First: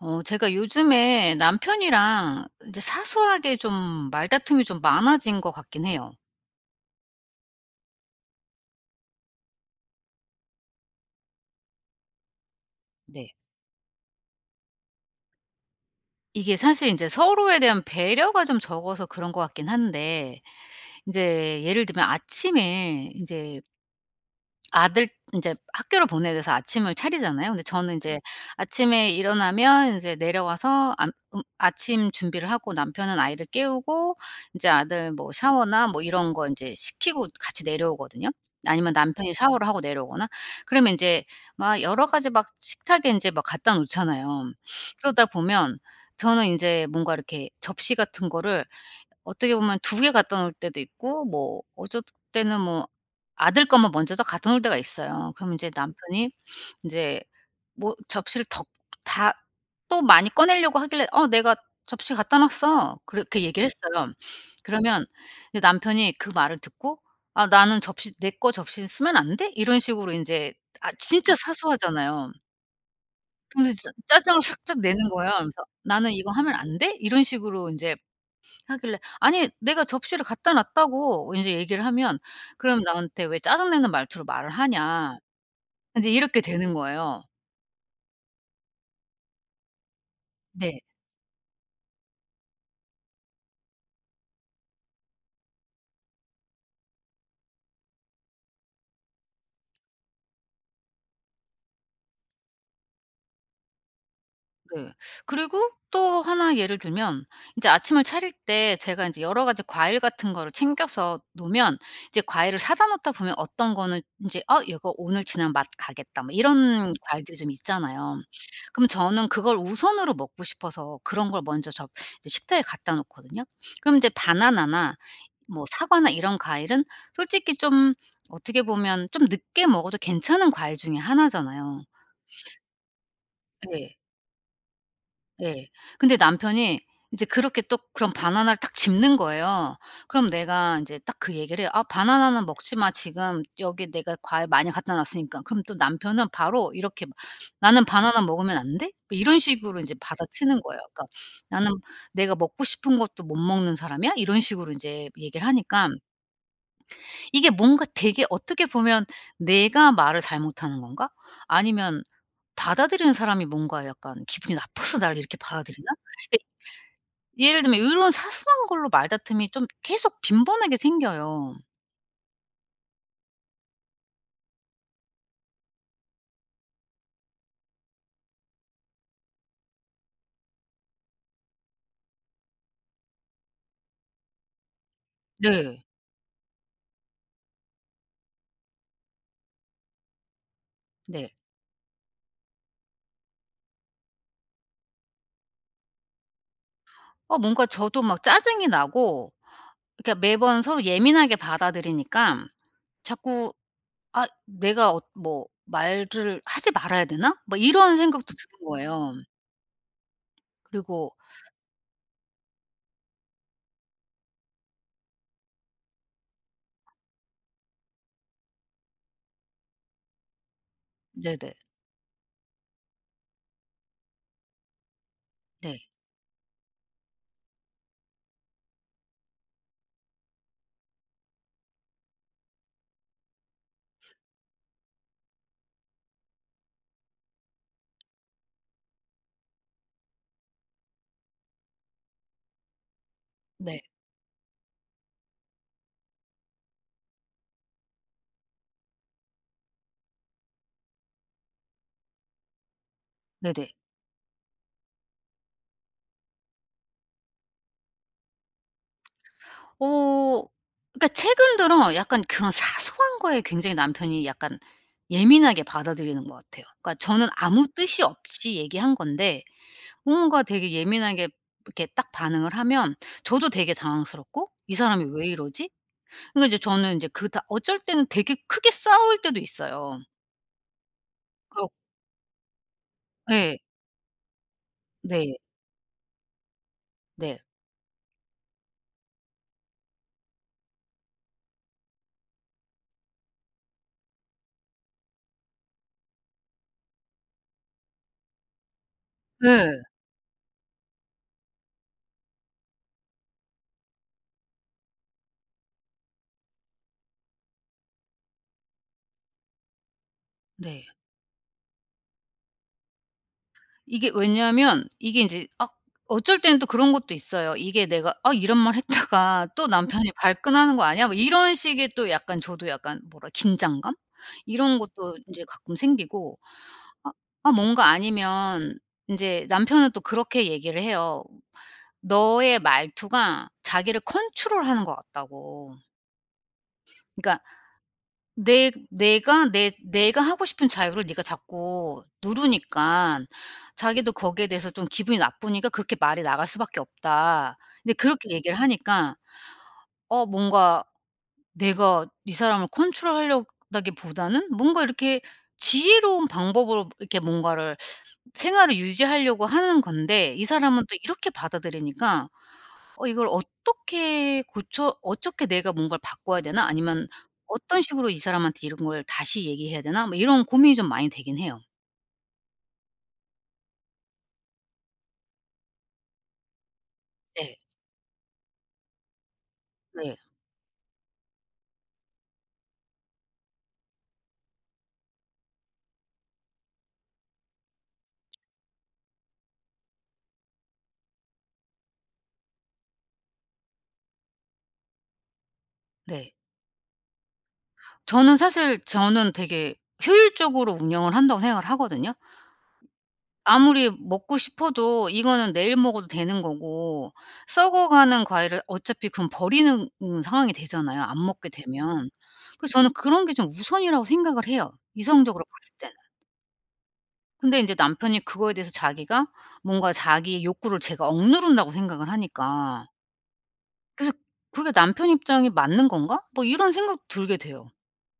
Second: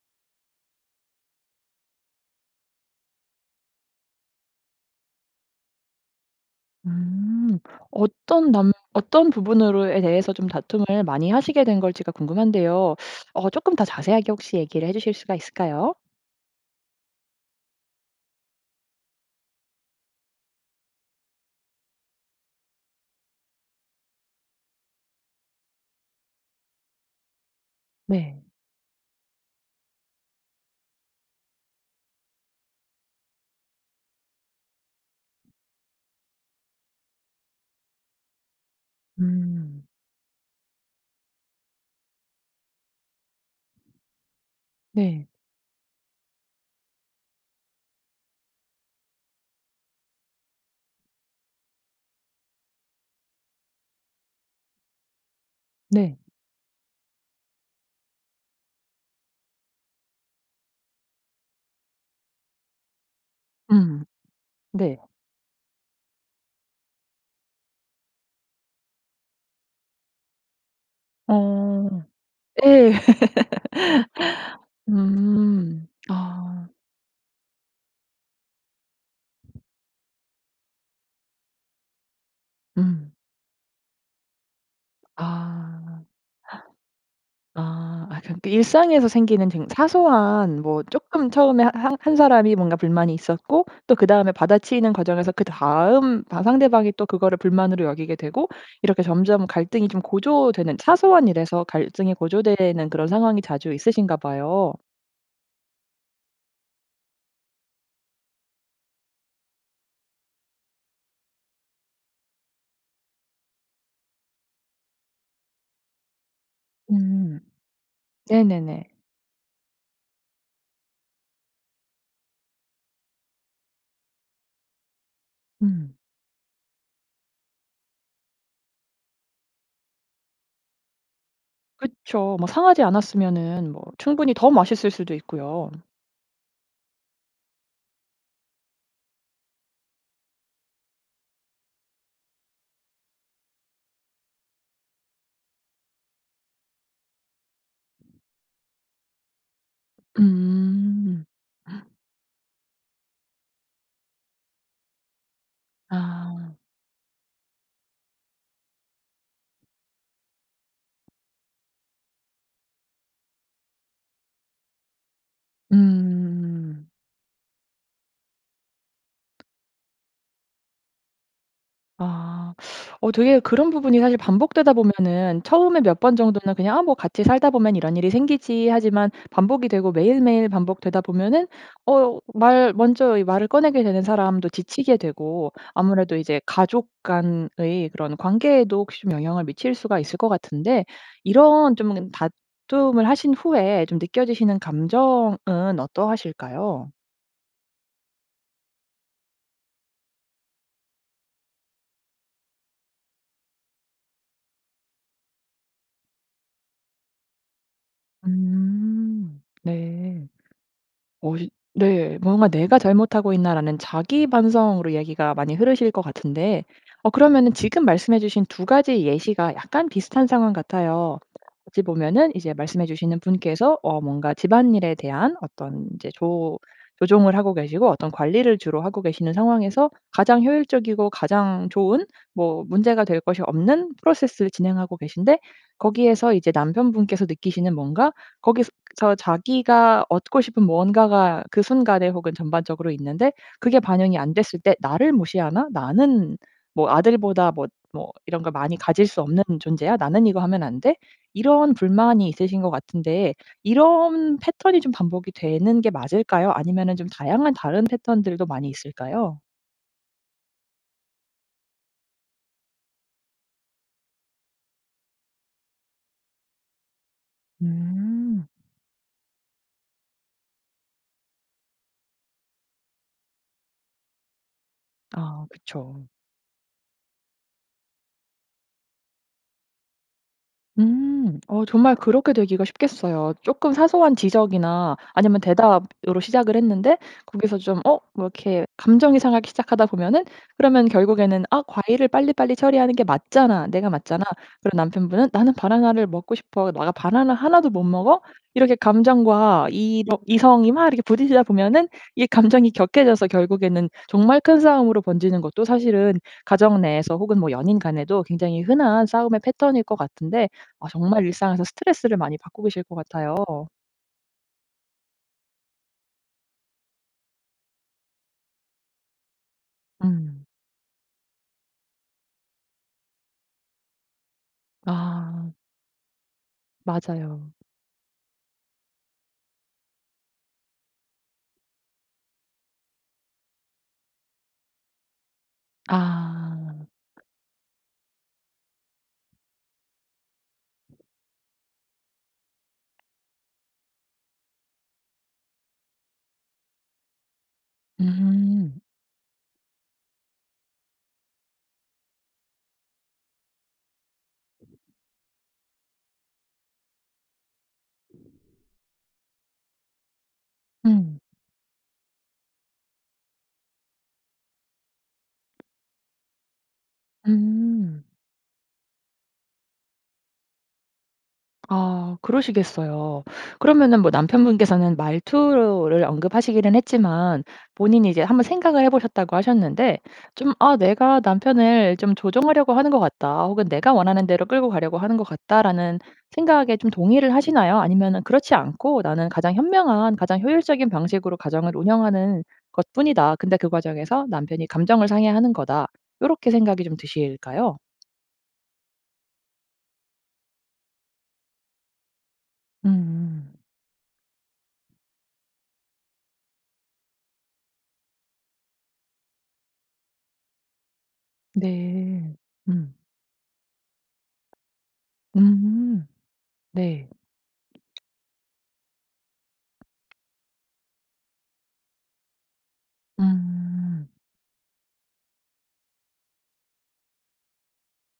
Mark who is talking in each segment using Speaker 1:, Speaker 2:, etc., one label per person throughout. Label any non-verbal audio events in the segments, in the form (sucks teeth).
Speaker 1: 어 제가 요즘에 남편이랑 인제 사소하게 좀 말다툼이 좀 많아진 것 같긴 해요.
Speaker 2: 음. 어떤 남 어떤 부분으로에 대해서 좀 다툼을 많이 하시게 된 걸지가 궁금한데요.
Speaker 1: 네.
Speaker 2: 어 조금 더 자세하게 혹시 얘기를 해 주실 수가 있을까요?
Speaker 1: 이게 사실 인제 서로에 대한 배려가 좀 적어서 그런 것 같긴 한데. 인제 예를 들면 아침에 인제 아들 인제 학교를 보내야 돼서 아침을 차리잖아요. 근데 저는 인제
Speaker 2: 네.
Speaker 1: 아침에 일어나면 인제 내려와서 암 음 아침 준비를 하고 남편은 아이를 깨우고 인제 아들 뭐 샤워나 뭐 이런 거 이제 시키고 같이 내려오거든요. 아니면 남편이 샤워를 하고
Speaker 2: 음.
Speaker 1: 내려오거나. 그러면 인제 막 여러 가지 막 식탁에 인제 막 갖다 놓잖아요. 그러다
Speaker 2: 네.
Speaker 1: 보면 저는 인제 뭔가 이렇게 접시 같은 거를 어떻게 보면 2 개 갖다 놓을 때도 있고 뭐 어쩔 때는 뭐 아들 것만 먼저 딱 갖다 놓을 때가 있어요. 그럼 이제
Speaker 2: 네.
Speaker 1: 남편이 인제 뭐 접시를 더 다 또 많이 꺼내려고 하길래 "어 내가 접시 갖다 놨어." 그렇게 얘기를
Speaker 2: 음.
Speaker 1: 했어요.
Speaker 2: 네.
Speaker 1: 그러면 남편이 그 말을 듣고 "아 나는 접시 내 거 접시는 쓰면 안 돼?" 이런 식으로 인제 아 진짜
Speaker 2: 어.
Speaker 1: 사소하잖아요.
Speaker 2: 예.
Speaker 1: 그러면서 진짜 짜증을
Speaker 2: (laughs)
Speaker 1: 살짝 내는 거예요. 그러면서
Speaker 2: 음.
Speaker 1: "나는 이거 하면
Speaker 2: 아.
Speaker 1: 안 돼?" 이런 식으로 인제 하길래 "아니 내가 접시를 갖다 놨다고." 인제 얘기를 하면 그럼
Speaker 2: 음.
Speaker 1: 나한테 "왜 짜증 내는 말투로 말을 하냐."
Speaker 2: 아.
Speaker 1: 인제 이렇게 되는 거예요.
Speaker 2: 아. 아 그러니까 일상에서 생기는 쟁 사소한 뭐
Speaker 1: 네.
Speaker 2: 쪼끔 처음에 하 한 한 사람이 뭔가 불만이 있었고 또 그다음에 받아치는 과정에서 그다음 바 상대방이 또 그거를 불만으로 여기게 되고 이렇게 점점 갈등이 좀 고조되는 사소한 일에서 갈등이 고조되는 그런 상황이 자주 있으신가 봐요.
Speaker 1: 네. 그리고 또 1 예를 들면 인제 아침을 차릴 때 제가 인제 여러 가지 과일 같은 거를 챙겨서 놓으면 이제 과일을 사다 놓다 보면 어떤 거는 인제 '어 얘가 오늘 지나면 맛 가겠다.' 뭐 이런 과일들이
Speaker 2: 음.
Speaker 1: 좀 있잖아요.
Speaker 2: 네네네.
Speaker 1: 그러면 저는 그걸 우선으로 먹고 싶어서 그런 걸 먼저 저 이제 식탁에 갖다 놓거든요. 그럼 인제 바나나나 뭐
Speaker 2: 음.
Speaker 1: 사과나 이런 과일은 솔직히 좀 어떻게 보면 좀 늦게 먹어도 괜찮은 과일 중에 1 잖아요.
Speaker 2: 그쵸. 뭐 상하지 않았으면은 뭐
Speaker 1: 예.
Speaker 2: 충분히 더 맛있을 수도
Speaker 1: 예.
Speaker 2: 있고요.
Speaker 1: 근데 남편이 이제 그렇게 또 그럼 바나나를 딱 집는 거예요. 그럼 내가 인제 딱 그 얘기를 해요. "아 바나나는 먹지 마. 지금 여기 내가 과일 많이 갖다 놨으니까." 그럼 또 남편은 바로 이렇게 막 "나는 바나나 먹으면 안 돼?" 뭐 이런 식으로 이제 받아치는 거예요. 그러니까
Speaker 2: 음.
Speaker 1: "나는
Speaker 2: (gasps)
Speaker 1: 내가 먹고 싶은 것도 못 먹는 사람이야?" 이런 식으로 인제 얘기를 하니까
Speaker 2: 아.
Speaker 1: 이게 뭔가 되게 어떻게 보면 '내가 말을 잘못하는 건가? 아니면 받아들이는 사람이 뭔가 약간 기분이 나빠서 나를 이렇게 받아들이나?' 그러니까
Speaker 2: 음.
Speaker 1: 예를 들면 이런 사소한 걸로 말다툼이 좀 계속 빈번하게 생겨요.
Speaker 2: 아. (sucks teeth) 어 되게 그런 부분이 사실 반복되다 보면은 처음에 몇 번 정도는 그냥 '아 뭐 같이 살다 보면 이런 일이 생기지.' 하지만 반복이 되고 매일매일 반복되다 보면은 어 말 먼저 이 말을 꺼내게 되는 사람도 지치게 되고
Speaker 1: 네.
Speaker 2: 아무래도 이제 가족 간의 그런 관계에도 혹시 좀 영향을 미칠 수가 있을 것 같은데.
Speaker 1: 네.
Speaker 2: 이런 좀 다툼을 하신 후에 좀 느껴지시는 감정은 어떠하실까요?
Speaker 1: 아 뭔가 저도 막 짜증이 나고. 그러니까 매번 서로 예민하게 받아들이니까 자꾸 '아 내가 어 뭐 말을 하지 말아야 되나?' 막 이런 생각도 드는 거예요.
Speaker 2: 음 네.
Speaker 1: 그리고
Speaker 2: 어 시 네. 뭔가 '내가 잘못하고 있나?' 라는 자기 반성으로 얘기가 많이 흐르실 것 같은데. 어 그러면은 지금 말씀해 주신 2 가지 예시가 약간 비슷한 상황 같아요.
Speaker 1: 네네.
Speaker 2: 어찌 보면은 이제 말씀해 주시는 분께서 어 뭔가 집안일에 대한
Speaker 1: 네.
Speaker 2: 어떤 인제 조 조종을 하고 계시고 어떤 관리를 주로 하고 계시는 상황에서 가장 효율적이고 가장 좋은 뭐 문제가 될 것이 없는 프로세스를 진행하고 계신데. 거기에서 이제 남편분께서 느끼시는 뭔가 거기서 자기가 얻고 싶은 무언가가 그 순간에 혹은 전반적으로 있는데 그게
Speaker 1: 네.
Speaker 2: 반영이 안 됐을 때 '나를 무시하나? 나는 뭐 아들보다 뭐 뭐 이런 걸 많이 가질 수 없는 존재야? 나는 이거 하면 안 돼?' 이런 불만이 있으신 것 같은데.
Speaker 1: 네네.
Speaker 2: 이런 패턴이 좀 반복이 되는 게 맞을까요? 아니면은 좀 다양한 다른 패턴들도 많이 있을까요?
Speaker 1: 어. 그러니까 최근 들어 약간 그런 사소한 거에 굉장히 남편이 약간 예민하게 받아들이는 것 같아요. 그러니까 저는 아무 뜻이
Speaker 2: 음.
Speaker 1: 없이 얘기한 건데 뭔가 되게 예민하게 이렇게 딱 반응을 하면 저도 되게 당황스럽고 '이 사람이 왜
Speaker 2: 아
Speaker 1: 이러지?'
Speaker 2: 그쵸.
Speaker 1: 그러니까 이제 저는 인제 그 다 어쩔 때는 되게 크게 싸울 때도 있어요.
Speaker 2: 음. 어
Speaker 1: 그렇
Speaker 2: 정말 그렇게 되기가 쉽겠어요.
Speaker 1: 예.
Speaker 2: 쪼끔 사소한 지적이나
Speaker 1: 네.
Speaker 2: 아니면 대답으로 시작을 했는데
Speaker 1: 네.
Speaker 2: 거기서 좀 어 뭐 이렇게 감정이 상하기 시작하다 보면은 그러면 결국에는 '아 과일을 빨리빨리 처리하는 게 맞잖아. 내가 맞잖아.' 그리고 남편분은 '나는 바나나를 먹고 싶어. 내가 바나나 1 도 못 먹어?' 이렇게 감정과
Speaker 1: 네.
Speaker 2: 이 이렇 뭐 이성이 막 이렇게 부딪히다 보면은 이 감정이 격해져서 결국에는 정말 큰 싸움으로 번지는 것도 사실은 가정 내에서 혹은 뭐 연인 간에도 굉장히 흔한 싸움의 패턴일 것 같은데 아
Speaker 1: 네.
Speaker 2: 정말 일상에서 스트레스를 많이 받고 계실 것 같아요.
Speaker 1: 이게 왜냐하면 이게 인제 아 어쩔 때는 또 그런 것도 있어요. 이게 내가 '아 이런 말 했다가 또 남편이
Speaker 2: 음.
Speaker 1: 발끈하는 거 아니야?' 뭐 이런 식의 또 약간 저도 약간 뭐라 긴장감? 이런 것도 인제
Speaker 2: 아.
Speaker 1: 가끔 생기고 아 아
Speaker 2: 맞아요.
Speaker 1: 뭔가 아니면 인제 남편은 또 그렇게 얘기를 해요. 너의 말투가 자기를 컨트롤하는 것 같다고.
Speaker 2: 아.
Speaker 1: 그러니까 "내 내가 내 내가 하고 싶은 자유를 니가 자꾸 누르니깐 자기도 거기에 대해서 좀 기분이 나쁘니까 그렇게 말이 나갈 수밖에 없다." 이제 그렇게 얘기를
Speaker 2: 음.
Speaker 1: 하니까 어 뭔가 내가 이 사람을 컨트롤하려다기보다는 뭔가 이렇게 지혜로운 방법으로 이렇게 뭔가를 생활을 유지하려고 하는 건데 이 사람은 또
Speaker 2: 음.
Speaker 1: 이렇게 받아들이니까 어 '이걸 어떻게 고쳐 어떻게 내가 뭔가를 바꿔야 되나? 아니면 어떤
Speaker 2: 음.
Speaker 1: 식으로 이 사람한테 이런 걸 다시 얘기해야 되나.' 뭐 이런 고민이 좀 많이 되긴 해요.
Speaker 2: 아. 그러시겠어요. 그러면은 뭐 남편분께서는 말투를 언급하시기는 했지만
Speaker 1: 네.
Speaker 2: 본인이 이제 한번 생각을 해 보셨다고 하셨는데
Speaker 1: 네.
Speaker 2: 좀 '아 내가 남편을 좀 조정하려고 하는 것 같다.' 혹은 '내가 원하는 대로 끌고 가려고 하는 것 같다.'라는 생각에 좀 동의를 하시나요? 아니면은 '그렇지 않고 나는 가장 현명한 가장 효율적인 방식으로 가정을 운영하는 것뿐이다. 근데 그 과정에서 남편이 감정을 상해하는 거다.'
Speaker 1: 네.
Speaker 2: 요렇게 생각이 좀 드실까요?
Speaker 1: 저는 사실 저는 되게 효율적으로 운영을 한다고 생각을 하거든요.
Speaker 2: 음.
Speaker 1: 아무리 먹고 싶어도 이거는 내일 먹어도 되는 거고 썩어가는 과일을 어차피 그럼 버리는 음 상황이 되잖아요 안 먹게 되면.
Speaker 2: 네.
Speaker 1: 그래서 저는
Speaker 2: 음.
Speaker 1: 그런 게 좀 우선이라고 생각을 해요 이성적으로 봤을 때는.
Speaker 2: 음. 네.
Speaker 1: 근데 이제 남편이 그거에 대해서 자기가 뭔가 자기의 욕구를 제가 억누른다고 생각을 하니까.
Speaker 2: 음.
Speaker 1: 그래서 그게 남편 입장이 맞는 건가? 뭐 이런 생각 들게 돼요.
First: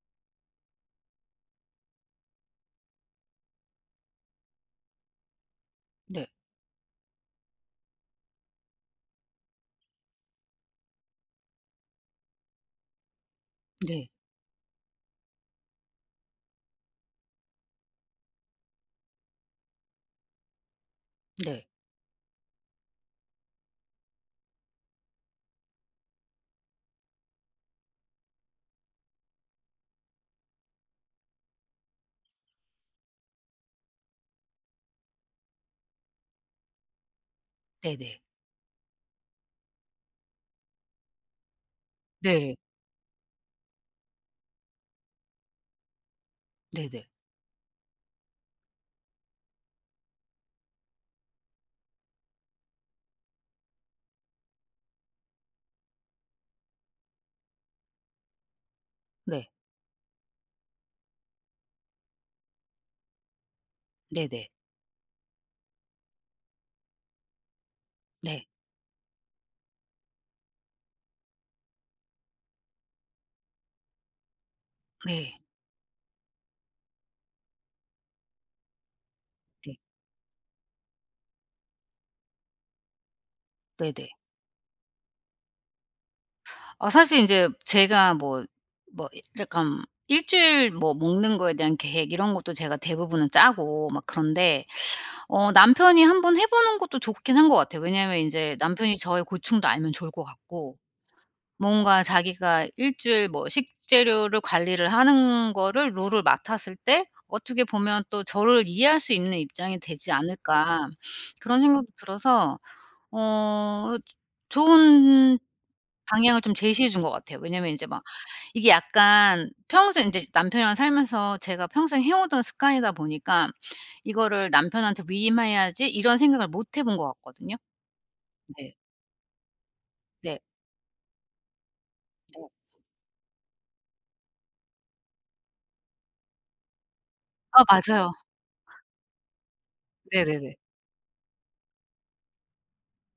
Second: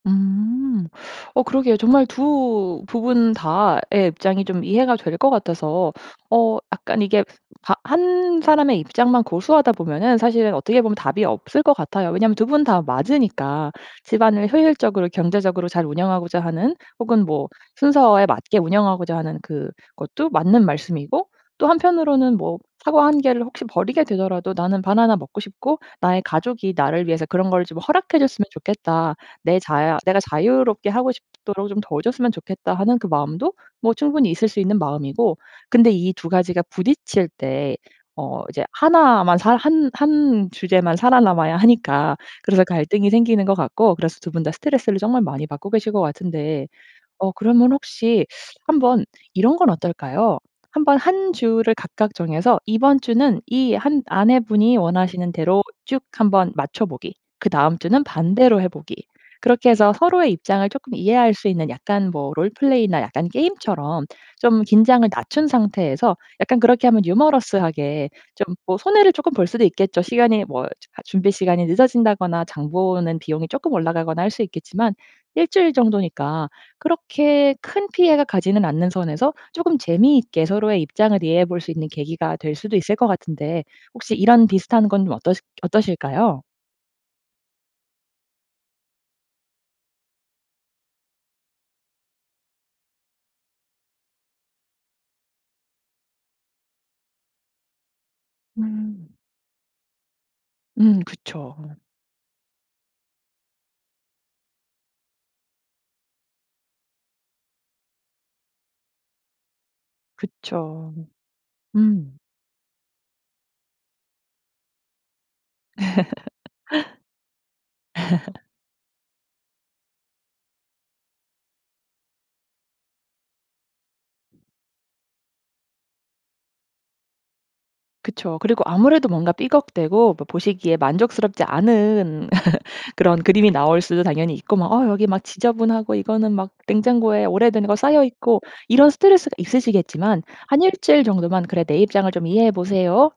Speaker 2: 음. 어 그러게요. 정말 2 부분 다의 입장이 좀 이해가 될 것 같아서.
Speaker 1: 네.
Speaker 2: 어 약간 이게 바 1 사람의 입장만 고수하다 보면은 사실은 어떻게 보면 답이 없을 것 같아요, 왜냐하면 2 분 다 맞으니까.
Speaker 1: 네.
Speaker 2: 집안을 효율적으로 경제적으로 잘 운영하고자 하는 혹은 뭐 순서에 맞게 운영하고자 하는 그것도 맞는 말씀이고
Speaker 1: 네.
Speaker 2: 또 한편으로는 뭐 사과 1 개를 혹시 버리게 되더라도 '나는 바나나 먹고 싶고 나의 가족이 나를 위해서 그런 걸 좀 허락해 줬으면 좋겠다. 내 자야 내가 자유롭게 하고 싶도록 좀 도와줬으면 좋겠다.' 하는 그 마음도 뭐 충분히 있을 수 있는 마음이고 근데 이 2 가지가 부딪칠 때
Speaker 1: 네네.
Speaker 2: 어 이제 1 만 살 한 한 주제만 살아남아야 하니까
Speaker 1: 네.
Speaker 2: 그래서 갈등이 생기는 것 같고 그래서 2 분 다 스트레스를 정말 많이 받고 계실 것 같은데
Speaker 1: 네네.
Speaker 2: 어 그러면 혹시 한번 이런 건 어떨까요? 한번 1 주를 각각 정해서 이번 주는 이 한 아내분이 원하시는 대로 "쭉 한번 맞춰 보기." 그다음 주는 "반대로 해 보기."
Speaker 1: 네.
Speaker 2: 그렇게 해서 서로의 입장을 조금 이해할 수 있는 약간 뭐 롤플레이나 약간 게임처럼
Speaker 1: 네네.
Speaker 2: 좀 긴장을 낮춘 상태에서 약간 그렇게 하면 유머러스하게
Speaker 1: 네.
Speaker 2: 좀 뭐 손해를 쪼끔 볼 수도 있겠죠. 시간이 뭐 저 하 준비 시간이 늦어진다거나 장 보는 비용이 조금 올라가거나 할 수 있겠지만
Speaker 1: 네.
Speaker 2: 1 주일 정도니까 그렇게 큰 피해가 가지는 않는 선에서 조금
Speaker 1: 네.
Speaker 2: 재미있게 서로의 입장을 이해해 볼 수 있는 계기가 될 수도 있을 거 같은데
Speaker 1: 네네.
Speaker 2: 혹시 이런 비슷한 건 좀 어떠시 어떠실까요?
Speaker 1: 아 사실 인제 제가 뭐 뭐 이 약간 1 주일 뭐 먹는 거에 대한 계획 이런 것도 제가 대부분은 짜고 막 그런데 어 남편이 한번 해보는 것도 좋긴 한 것 같아요. 왜냐하면 인제 남편이
Speaker 2: 음.
Speaker 1: 저의 고충도 알면 좋을 것 같고
Speaker 2: 음, 그쵸.
Speaker 1: 뭔가 자기가 1 주일 뭐 식재료를 관리를 하는 거를 롤을 맡았을 때 어떻게 보면 또 저를 '이해할 수 있는 입장이 되지 않을까?'
Speaker 2: 그쵸.
Speaker 1: 그런 생각도
Speaker 2: 음.
Speaker 1: 들어서 어 어 즈 좋은 방향을 좀 제시해 준 거 같아요. 왜냐하면 이제 막
Speaker 2: (laughs)
Speaker 1: 이게 약간 평생 이제 남편이랑 살면서 제가 평생 해 오던 습관이다 보니까 '이거를 남편한테 위임해야지.' 이런 생각을 못 해 본 것 같거든요.
Speaker 2: 그쵸. 그리고
Speaker 1: 네.
Speaker 2: 아무래도 뭔가 삐걱대고 뭐
Speaker 1: 네.
Speaker 2: 보시기에 만족스럽지 않은
Speaker 1: 네.
Speaker 2: (laughs) 그런 그림이 나올 수도 당연히 있고 뭐 어 여기 막 지저분하고 이거는 막 냉장고에
Speaker 1: 아
Speaker 2: 오래된 거 쌓여
Speaker 1: 맞아요.
Speaker 2: 있고 이런 스트레스가 있으시겠지만
Speaker 1: 네네네.
Speaker 2: 한 1 주일 정도만 "그래 내 입장을 좀 이해해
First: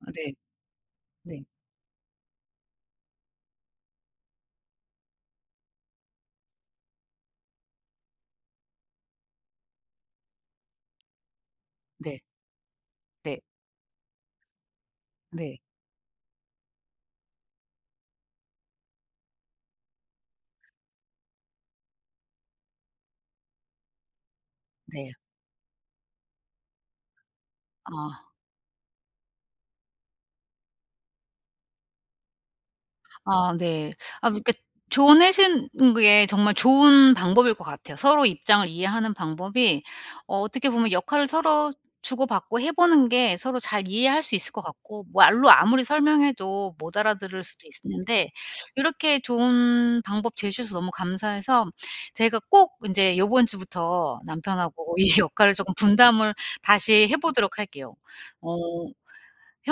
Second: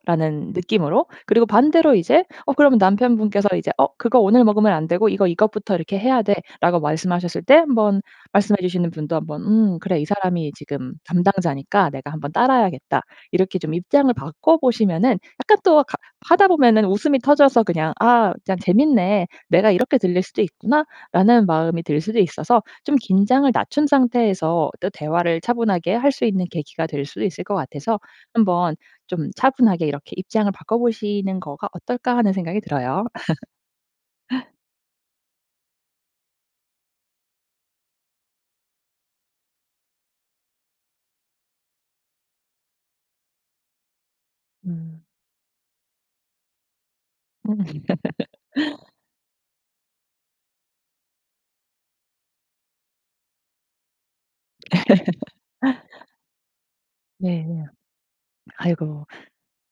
Speaker 1: 아 네.
Speaker 2: 느낌으로
Speaker 1: 네.
Speaker 2: 그리고 반대로 이제 어 그러면 남편분께서 이제 "어 그거 오늘 먹으면 안 되고 이거 이것부터 이렇게 해야 돼."라고 말씀하셨을 때 한번 말씀해 주시는 분도 한번 '음 그래 이 사람이 지금 담당자니까 내가
Speaker 1: 네.
Speaker 2: 한번 따라야겠다.'
Speaker 1: 네.
Speaker 2: 이렇게 좀 입장을 바꿔 보시면은 약간
Speaker 1: 네.
Speaker 2: 또 가 하다 보면은 웃음이 터져서 그냥 '아 그냥 재밌네. 내가 이렇게 들릴 수도 있구나.'라는 마음이 들 수도 있어서 좀 긴장을 낮춘 상태에서 또
Speaker 1: 네.
Speaker 2: 대화를 차분하게 할 수 있는 계기가 될 수도 있을 것 같아서
Speaker 1: 아.
Speaker 2: 한번 좀 차분하게 이렇게 '입장을 바꿔보시는 거가 어떨까?' 하는 생각이 들어요.
Speaker 1: 아 네. 아
Speaker 2: (laughs)
Speaker 1: 그러니까 조언하신 게 정말 좋은 방법일 것 같아요. 서로 입장을 이해하는 방법이 어 어떻게 보면 역할을 서로 주고받고 해 보는 게 서로 잘 이해할 수 있을 것
Speaker 2: 음.
Speaker 1: 같고. 말로 아무리 설명해도 못 알아들을
Speaker 2: 음.
Speaker 1: 수도 있었는데
Speaker 2: (laughs)
Speaker 1: 요렇게 좋은 방법 제시해서 너무 감사해서 제가 꼭 인제 요번 주부터 남편하고 이 역할을 쪼금
Speaker 2: (laughs)
Speaker 1: 분담을 다시 해
Speaker 2: 네.
Speaker 1: 보도록 할게요. 어
Speaker 2: 아이고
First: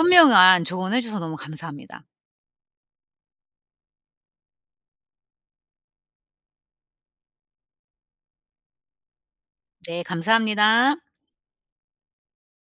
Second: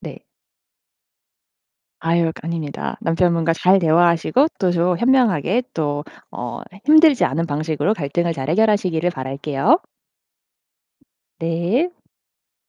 Speaker 2: 네.
Speaker 1: 조언 해 줘서 너무 감사합니다.
Speaker 2: 아유 거 아닙니다. 남편분과 잘 대화하시고 또 조 현명하게 또 어 힘들지 않은 방식으로 갈등을 잘 해결하시기를 바랄게요.
Speaker 1: 네 감사합니다.
Speaker 2: 네.